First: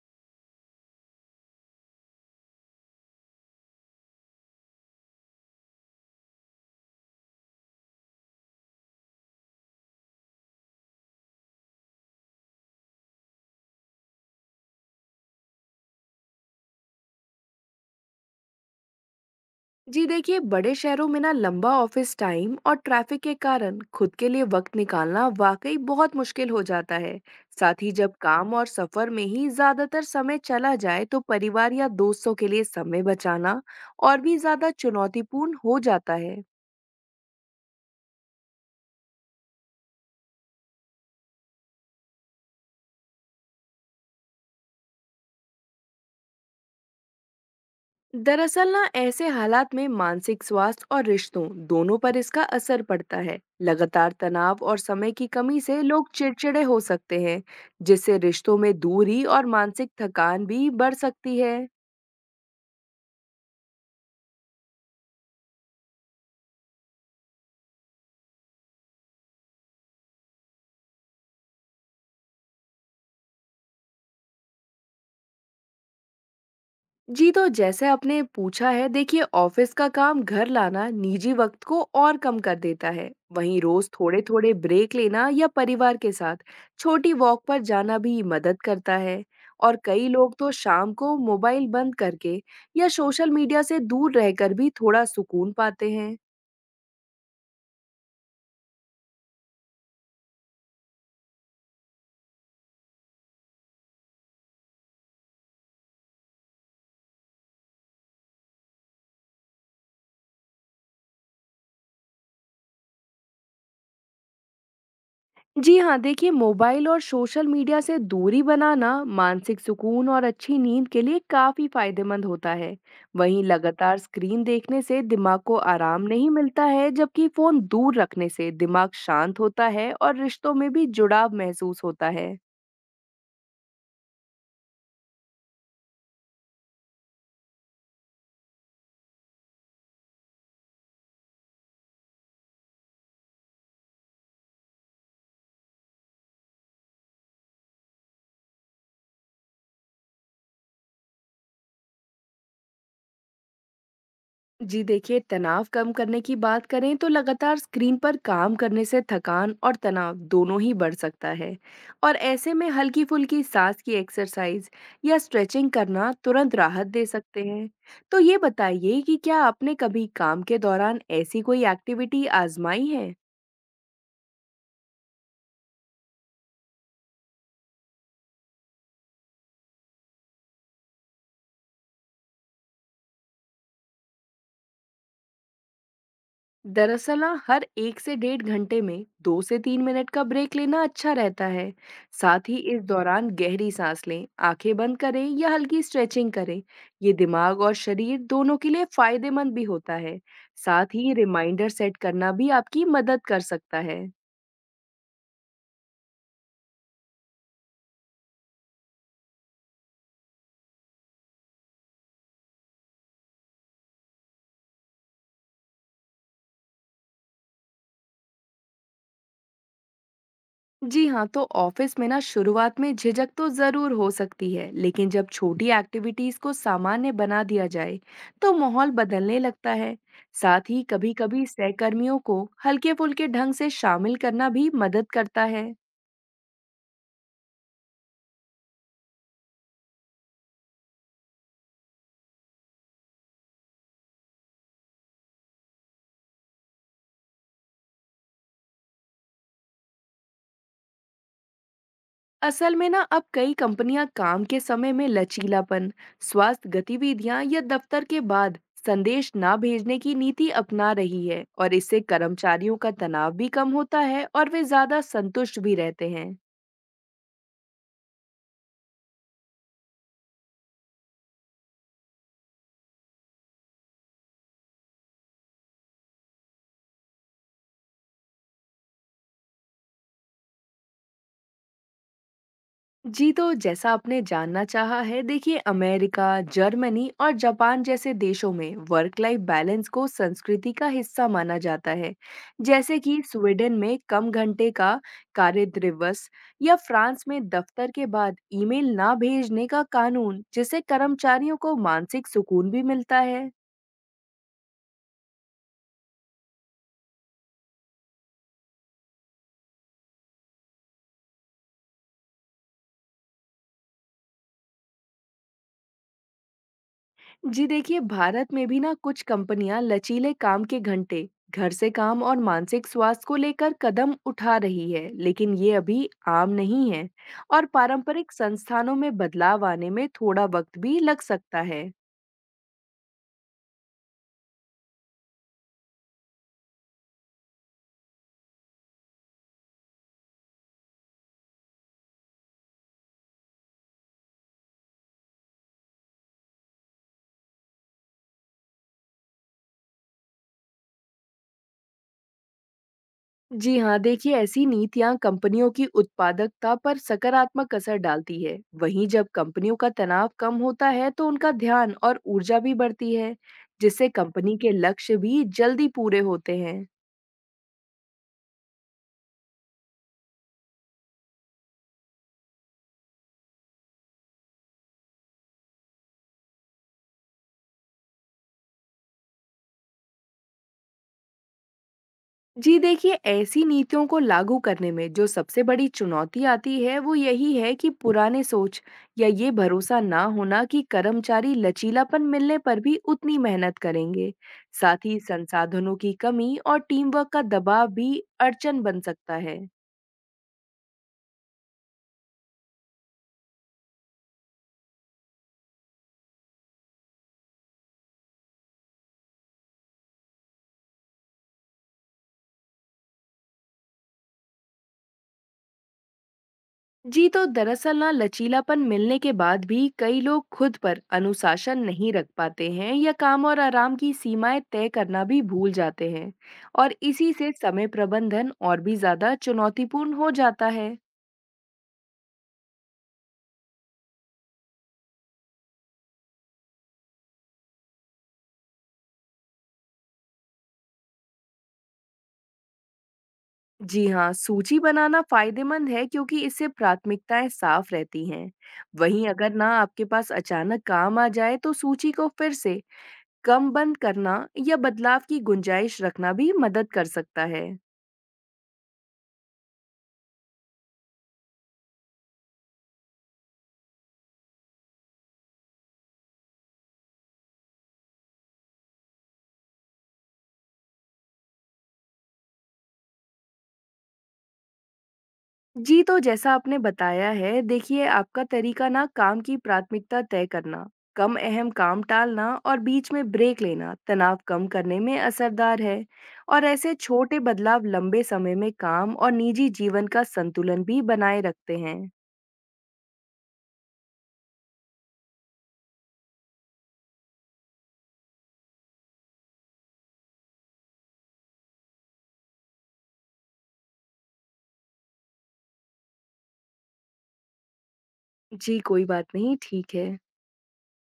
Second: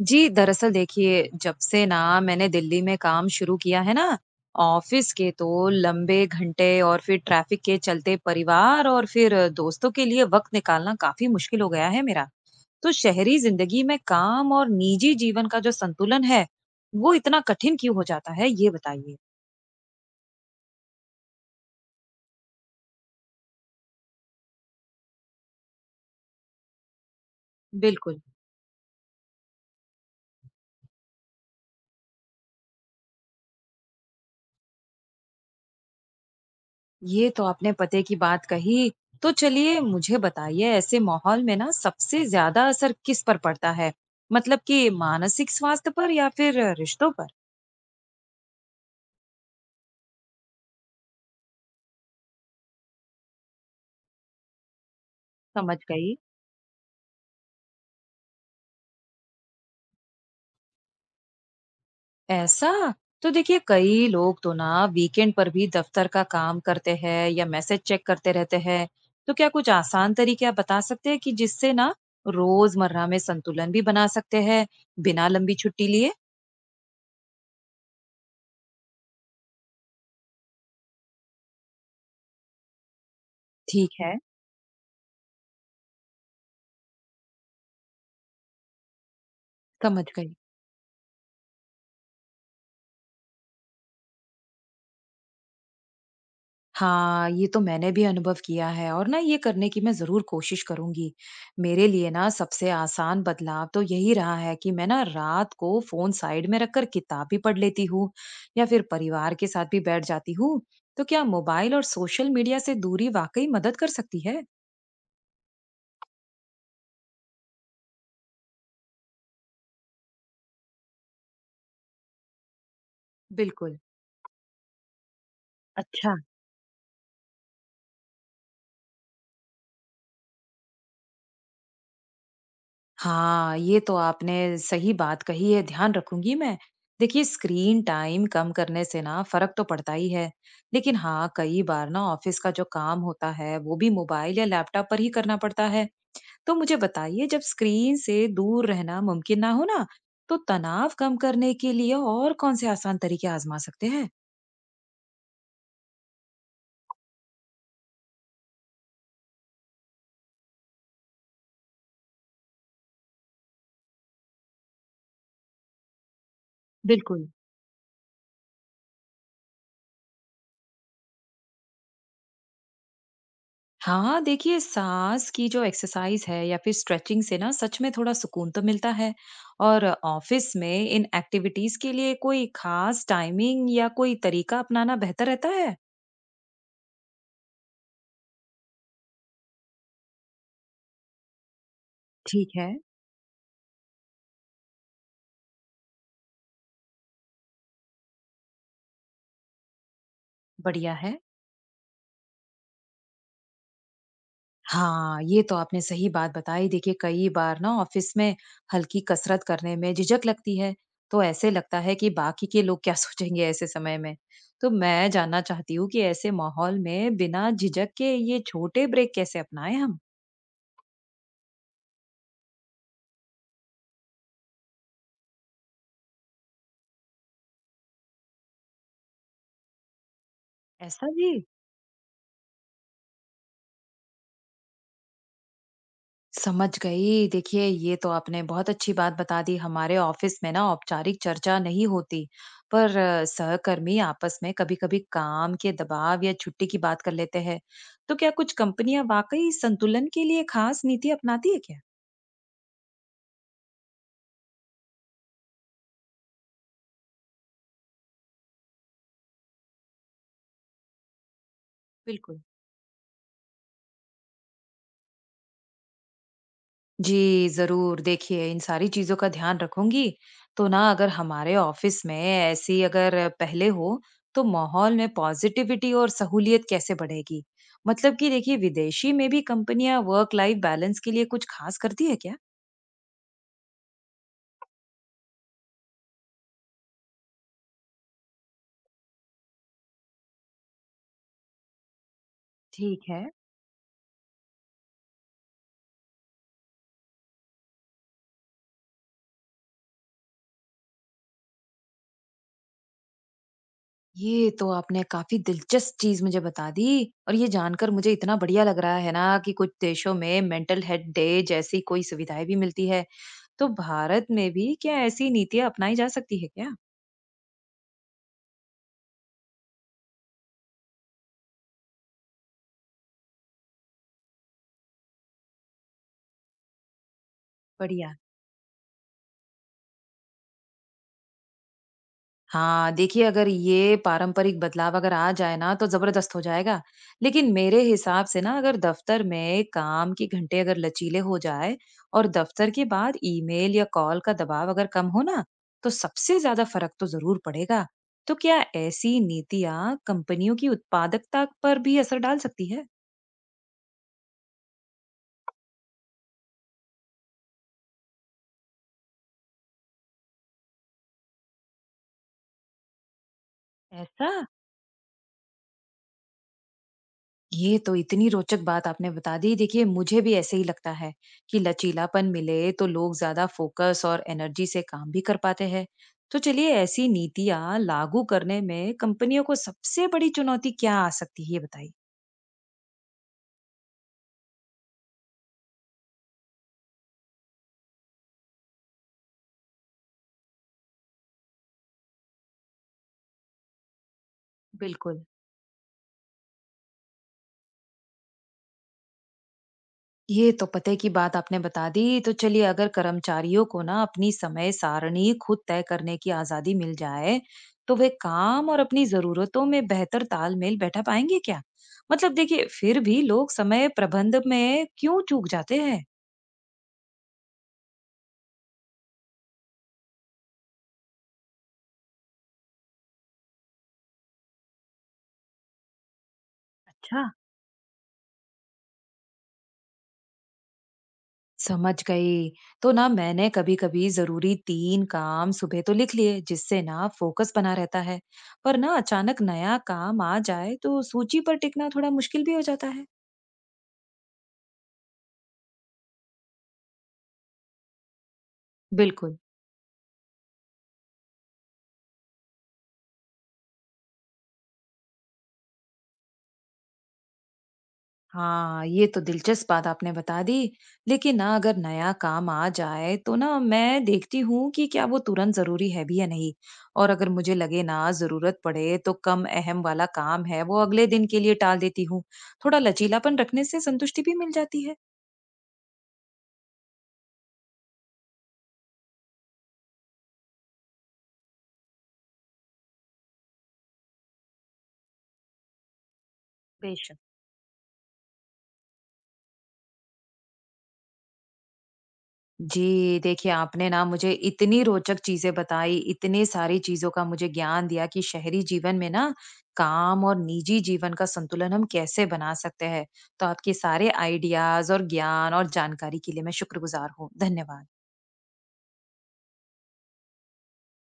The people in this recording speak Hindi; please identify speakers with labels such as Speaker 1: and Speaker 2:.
Speaker 1: जी, दरअसल देखिए, जब से ना मैंने दिल्ली में काम शुरू किया है ना, ऑफिस के तो लंबे घंटे और फिर ट्रैफिक के चलते परिवार और फिर दोस्तों के लिए वक़्त निकालना काफ़ी मुश्किल हो गया है मेरा। तो शहरी ज़िंदगी में काम और निजी जीवन का जो संतुलन है, वो इतना कठिन क्यों हो जाता है? ये बताइए।
Speaker 2: जी देखिए बड़े शहरों में ना लंबा ऑफिस टाइम और ट्रैफिक के कारण खुद के लिए वक्त निकालना वाकई बहुत मुश्किल हो जाता है। साथ ही जब
Speaker 1: बिल्कुल।
Speaker 2: काम और सफर में ही ज्यादातर समय चला जाए तो परिवार या दोस्तों के लिए समय बचाना और भी ज्यादा चुनौतीपूर्ण हो जाता है।
Speaker 1: ये तो आपने पते की बात कही। तो चलिए मुझे बताइए ऐसे माहौल में ना सबसे ज्यादा असर किस पर पड़ता है? मतलब कि मानसिक स्वास्थ्य पर या फिर रिश्तों पर?
Speaker 2: दरअसल ना ऐसे हालात में मानसिक स्वास्थ्य और रिश्तों दोनों पर इसका असर पड़ता है। लगातार तनाव और समय की कमी
Speaker 1: समझ
Speaker 2: से लोग
Speaker 1: गई।
Speaker 2: चिड़चिड़े हो सकते हैं, जिससे रिश्तों में दूरी और मानसिक थकान भी बढ़ सकती है।
Speaker 1: ऐसा। तो देखिए कई लोग तो ना वीकेंड पर भी दफ्तर का काम करते हैं या मैसेज चेक करते रहते हैं। तो क्या कुछ आसान तरीके आप बता सकते हैं कि जिससे ना रोजमर्रा में संतुलन भी बना सकते हैं, बिना लंबी छुट्टी लिए।
Speaker 2: जी, तो जैसे आपने पूछा है, देखिए ऑफिस का काम घर लाना निजी वक्त को और कम कर देता है। वहीं रोज
Speaker 1: ठीक है।
Speaker 2: थोड़े थोड़े ब्रेक लेना या परिवार के साथ छोटी वॉक पर जाना भी मदद करता है। और
Speaker 1: समझ
Speaker 2: कई लोग
Speaker 1: गई।
Speaker 2: तो शाम को मोबाइल बंद करके या सोशल मीडिया से दूर रहकर भी थोड़ा सुकून पाते हैं।
Speaker 1: हाँ, ये तो मैंने भी अनुभव किया है और ना ये करने की मैं ज़रूर कोशिश करूँगी। मेरे लिए ना सबसे आसान बदलाव तो यही रहा है कि मैं ना रात को फ़ोन साइड में रखकर किताब भी पढ़ लेती हूँ या फिर परिवार के साथ भी बैठ जाती हूँ। तो क्या मोबाइल और सोशल मीडिया से दूरी वाक़ई मदद कर सकती है?
Speaker 2: जी हाँ, देखिए मोबाइल और सोशल मीडिया से दूरी बनाना मानसिक सुकून और अच्छी नींद के लिए काफी फायदेमंद होता है। वहीं
Speaker 1: बिल्कुल।
Speaker 2: लगातार स्क्रीन देखने से दिमाग को आराम
Speaker 1: अच्छा।
Speaker 2: नहीं मिलता है, जबकि फोन दूर रखने से दिमाग शांत होता है और रिश्तों में भी जुड़ाव महसूस होता है।
Speaker 1: हाँ, ये तो आपने सही बात कही है, ध्यान रखूंगी मैं। देखिए, स्क्रीन टाइम कम करने से ना फर्क तो पड़ता ही है, लेकिन हाँ, कई बार ना ऑफिस का जो काम होता है, वो भी मोबाइल या लैपटॉप पर ही करना पड़ता है। तो मुझे बताइए, जब स्क्रीन से दूर रहना मुमकिन ना हो ना, तो तनाव कम करने के लिए और कौन से आसान तरीके आजमा सकते हैं?
Speaker 2: जी देखिए, तनाव कम करने की बात करें तो लगातार स्क्रीन पर काम करने से थकान और तनाव दोनों ही बढ़ सकता है। और ऐसे में हल्की फुल्की सांस की एक्सरसाइज या स्ट्रेचिंग करना तुरंत राहत दे
Speaker 1: बिल्कुल।
Speaker 2: सकते हैं। तो ये बताइए कि क्या आपने कभी काम के दौरान ऐसी कोई एक्टिविटी आजमाई है?
Speaker 1: हाँ, देखिए साँस की जो एक्सरसाइज़ है या फिर स्ट्रेचिंग से ना सच में थोड़ा सुकून तो मिलता है। और ऑफ़िस में इन एक्टिविटीज़ के लिए कोई ख़ास टाइमिंग या कोई तरीका अपनाना बेहतर रहता है?
Speaker 2: दरअसल ना, हर 1 से 1.5 घंटे में 2 से 3 मिनट का ब्रेक लेना अच्छा रहता है। साथ
Speaker 1: ठीक
Speaker 2: ही
Speaker 1: है।
Speaker 2: इस दौरान गहरी सांस लें, आंखें बंद करें या हल्की स्ट्रेचिंग करें। ये दिमाग और शरीर दोनों के लिए फायदेमंद भी होता है। साथ
Speaker 1: बढ़िया
Speaker 2: ही
Speaker 1: है।
Speaker 2: रिमाइंडर सेट करना भी आपकी मदद कर सकता है।
Speaker 1: हाँ, ये तो आपने सही बात बताई। देखिए कई बार ना ऑफ़िस में हल्की कसरत करने में झिझक लगती है, तो ऐसे लगता है कि बाकी के लोग क्या सोचेंगे ऐसे समय में। तो मैं जानना चाहती हूँ कि ऐसे माहौल में बिना झिझक के ये छोटे ब्रेक कैसे अपनाएं हम?
Speaker 2: जी हाँ, तो ऑफिस में ना शुरुआत में झिझक तो जरूर हो सकती है, लेकिन जब छोटी एक्टिविटीज को सामान्य बना दिया जाए तो माहौल बदलने लगता है। साथ ही
Speaker 1: ऐसा जी?
Speaker 2: कभी-कभी सहकर्मियों को हल्के-फुल्के ढंग से शामिल करना भी मदद करता है।
Speaker 1: समझ गई। देखिए, ये तो आपने बहुत अच्छी बात बता दी। हमारे ऑफिस में ना औपचारिक चर्चा नहीं होती, पर सहकर्मी आपस में कभी-कभी काम के दबाव या छुट्टी की बात कर लेते हैं। तो क्या कुछ कंपनियां वाकई संतुलन के लिए खास नीति अपनाती है क्या?
Speaker 2: असल में ना अब कई कंपनियां काम के समय में लचीलापन, स्वास्थ्य गतिविधियां या दफ्तर के बाद संदेश ना भेजने की नीति अपना रही है, और इससे
Speaker 1: बिल्कुल।
Speaker 2: कर्मचारियों का तनाव भी कम होता है और वे ज्यादा संतुष्ट भी रहते हैं।
Speaker 1: जी, ज़रूर। देखिए, इन सारी चीज़ों का ध्यान रखूँगी। तो ना अगर हमारे ऑफ़िस में ऐसी अगर पहले हो, तो माहौल में पॉज़िटिविटी और सहूलियत कैसे बढ़ेगी? मतलब कि देखिए, विदेशी में भी कंपनियाँ वर्क लाइफ़ बैलेंस के लिए कुछ ख़ास करती है क्या?
Speaker 2: जी, तो जैसा आपने जानना चाहा है, देखिए अमेरिका, जर्मनी और जापान जैसे देशों में वर्क लाइफ बैलेंस को संस्कृति का हिस्सा माना जाता है, जैसे
Speaker 1: ठीक
Speaker 2: कि
Speaker 1: है।
Speaker 2: स्वीडन में कम घंटे का कार्य दिवस या फ्रांस में दफ्तर के बाद ईमेल ना भेजने का कानून, जिससे कर्मचारियों को मानसिक सुकून भी मिलता है।
Speaker 1: ये तो आपने काफ़ी दिलचस्प चीज़ मुझे बता दी। और ये जानकर मुझे इतना बढ़िया लग रहा है ना कि कुछ देशों में मेंटल हेल्थ डे जैसी कोई सुविधाएँ भी मिलती है। तो भारत में भी क्या ऐसी नीतियाँ अपनाई जा सकती है क्या?
Speaker 2: जी देखिए, भारत में भी ना कुछ कंपनियां लचीले काम के घंटे, घर से काम और मानसिक स्वास्थ्य को लेकर कदम उठा रही है, लेकिन ये अभी आम नहीं है। और
Speaker 1: बढ़िया।
Speaker 2: पारंपरिक संस्थानों में बदलाव आने में थोड़ा वक्त भी लग सकता है।
Speaker 1: हाँ, देखिए अगर ये पारंपरिक बदलाव अगर आ जाए ना तो जबरदस्त हो जाएगा। लेकिन मेरे हिसाब से ना अगर दफ्तर में काम के घंटे अगर लचीले हो जाए और दफ्तर के बाद ईमेल या कॉल का दबाव अगर कम हो ना, तो सबसे ज्यादा फर्क तो जरूर पड़ेगा। तो क्या ऐसी नीतियां कंपनियों की उत्पादकता पर भी असर डाल सकती है?
Speaker 2: जी हाँ, देखिए ऐसी नीतियां कंपनियों की उत्पादकता पर सकारात्मक असर डालती है। वहीं जब कंपनियों का तनाव कम होता है तो उनका ध्यान और ऊर्जा भी बढ़ती है, जिससे
Speaker 1: ऐसा।
Speaker 2: कंपनी के लक्ष्य भी जल्दी पूरे होते हैं।
Speaker 1: ये तो इतनी रोचक बात आपने बता दी। देखिए मुझे भी ऐसे ही लगता है कि लचीलापन मिले तो लोग ज्यादा फोकस और एनर्जी से काम भी कर पाते हैं। तो चलिए ऐसी नीतियां लागू करने में कंपनियों को सबसे बड़ी चुनौती क्या आ सकती है, ये बताइए।
Speaker 2: जी देखिए, ऐसी नीतियों को लागू करने में जो सबसे बड़ी चुनौती आती है वो यही है कि पुराने सोच या ये भरोसा ना होना कि कर्मचारी लचीलापन मिलने पर भी उतनी मेहनत करेंगे। साथ ही
Speaker 1: बिल्कुल।
Speaker 2: संसाधनों की कमी और टीम वर्क का दबाव भी अड़चन बन सकता है।
Speaker 1: ये तो पते की बात आपने बता दी। तो चलिए अगर कर्मचारियों को ना अपनी समय सारणी खुद तय करने की आज़ादी मिल जाए, तो वे काम और अपनी ज़रूरतों में बेहतर तालमेल बैठा पाएँगे क्या? मतलब देखिए फिर भी लोग समय प्रबंध में क्यों चूक जाते हैं?
Speaker 2: जी, तो दरअसल ना लचीलापन मिलने के बाद भी कई लोग खुद पर अनुशासन नहीं रख पाते हैं या काम और आराम की सीमाएं तय करना भी भूल जाते हैं, और
Speaker 1: अच्छा।
Speaker 2: इसी से समय प्रबंधन और भी ज्यादा चुनौतीपूर्ण हो जाता है।
Speaker 1: समझ गई। तो ना मैंने कभी-कभी जरूरी तीन काम सुबह तो लिख लिए जिससे ना फोकस बना रहता है। पर ना अचानक नया काम आ जाए तो सूची पर टिकना थोड़ा मुश्किल भी हो जाता है।
Speaker 2: जी हाँ, सूची बनाना फायदेमंद है क्योंकि इससे प्राथमिकताएं साफ रहती हैं। वहीं
Speaker 1: बिल्कुल।
Speaker 2: अगर ना आपके पास अचानक काम आ जाए तो सूची को फिर से कम बंद करना या बदलाव की गुंजाइश रखना भी मदद कर सकता है।
Speaker 1: हाँ, ये तो दिलचस्प बात आपने बता दी। लेकिन ना अगर नया काम आ जाए तो ना मैं देखती हूँ कि क्या वो तुरंत जरूरी है भी या नहीं। और अगर मुझे लगे ना जरूरत पड़े तो कम अहम वाला काम है वो अगले दिन के लिए टाल देती हूँ। थोड़ा लचीलापन रखने से संतुष्टि भी मिल जाती है।
Speaker 2: जी, तो जैसा आपने बताया है, देखिए आपका तरीका ना काम की प्राथमिकता तय करना, कम अहम काम टालना और बीच में ब्रेक लेना तनाव कम करने में असरदार है। और ऐसे
Speaker 1: बेशक।
Speaker 2: छोटे बदलाव लंबे समय में काम और निजी जीवन का संतुलन भी बनाए रखते हैं।
Speaker 1: जी, देखिए आपने ना मुझे इतनी रोचक चीज़ें बताई, इतनी सारी चीज़ों का मुझे ज्ञान दिया कि शहरी जीवन में ना काम और निजी जीवन का संतुलन हम कैसे बना सकते हैं। तो आपके सारे आइडियाज़ और ज्ञान और जानकारी के लिए मैं शुक्रगुज़ार हूँ। धन्यवाद।
Speaker 2: जी, कोई बात नहीं, ठीक है।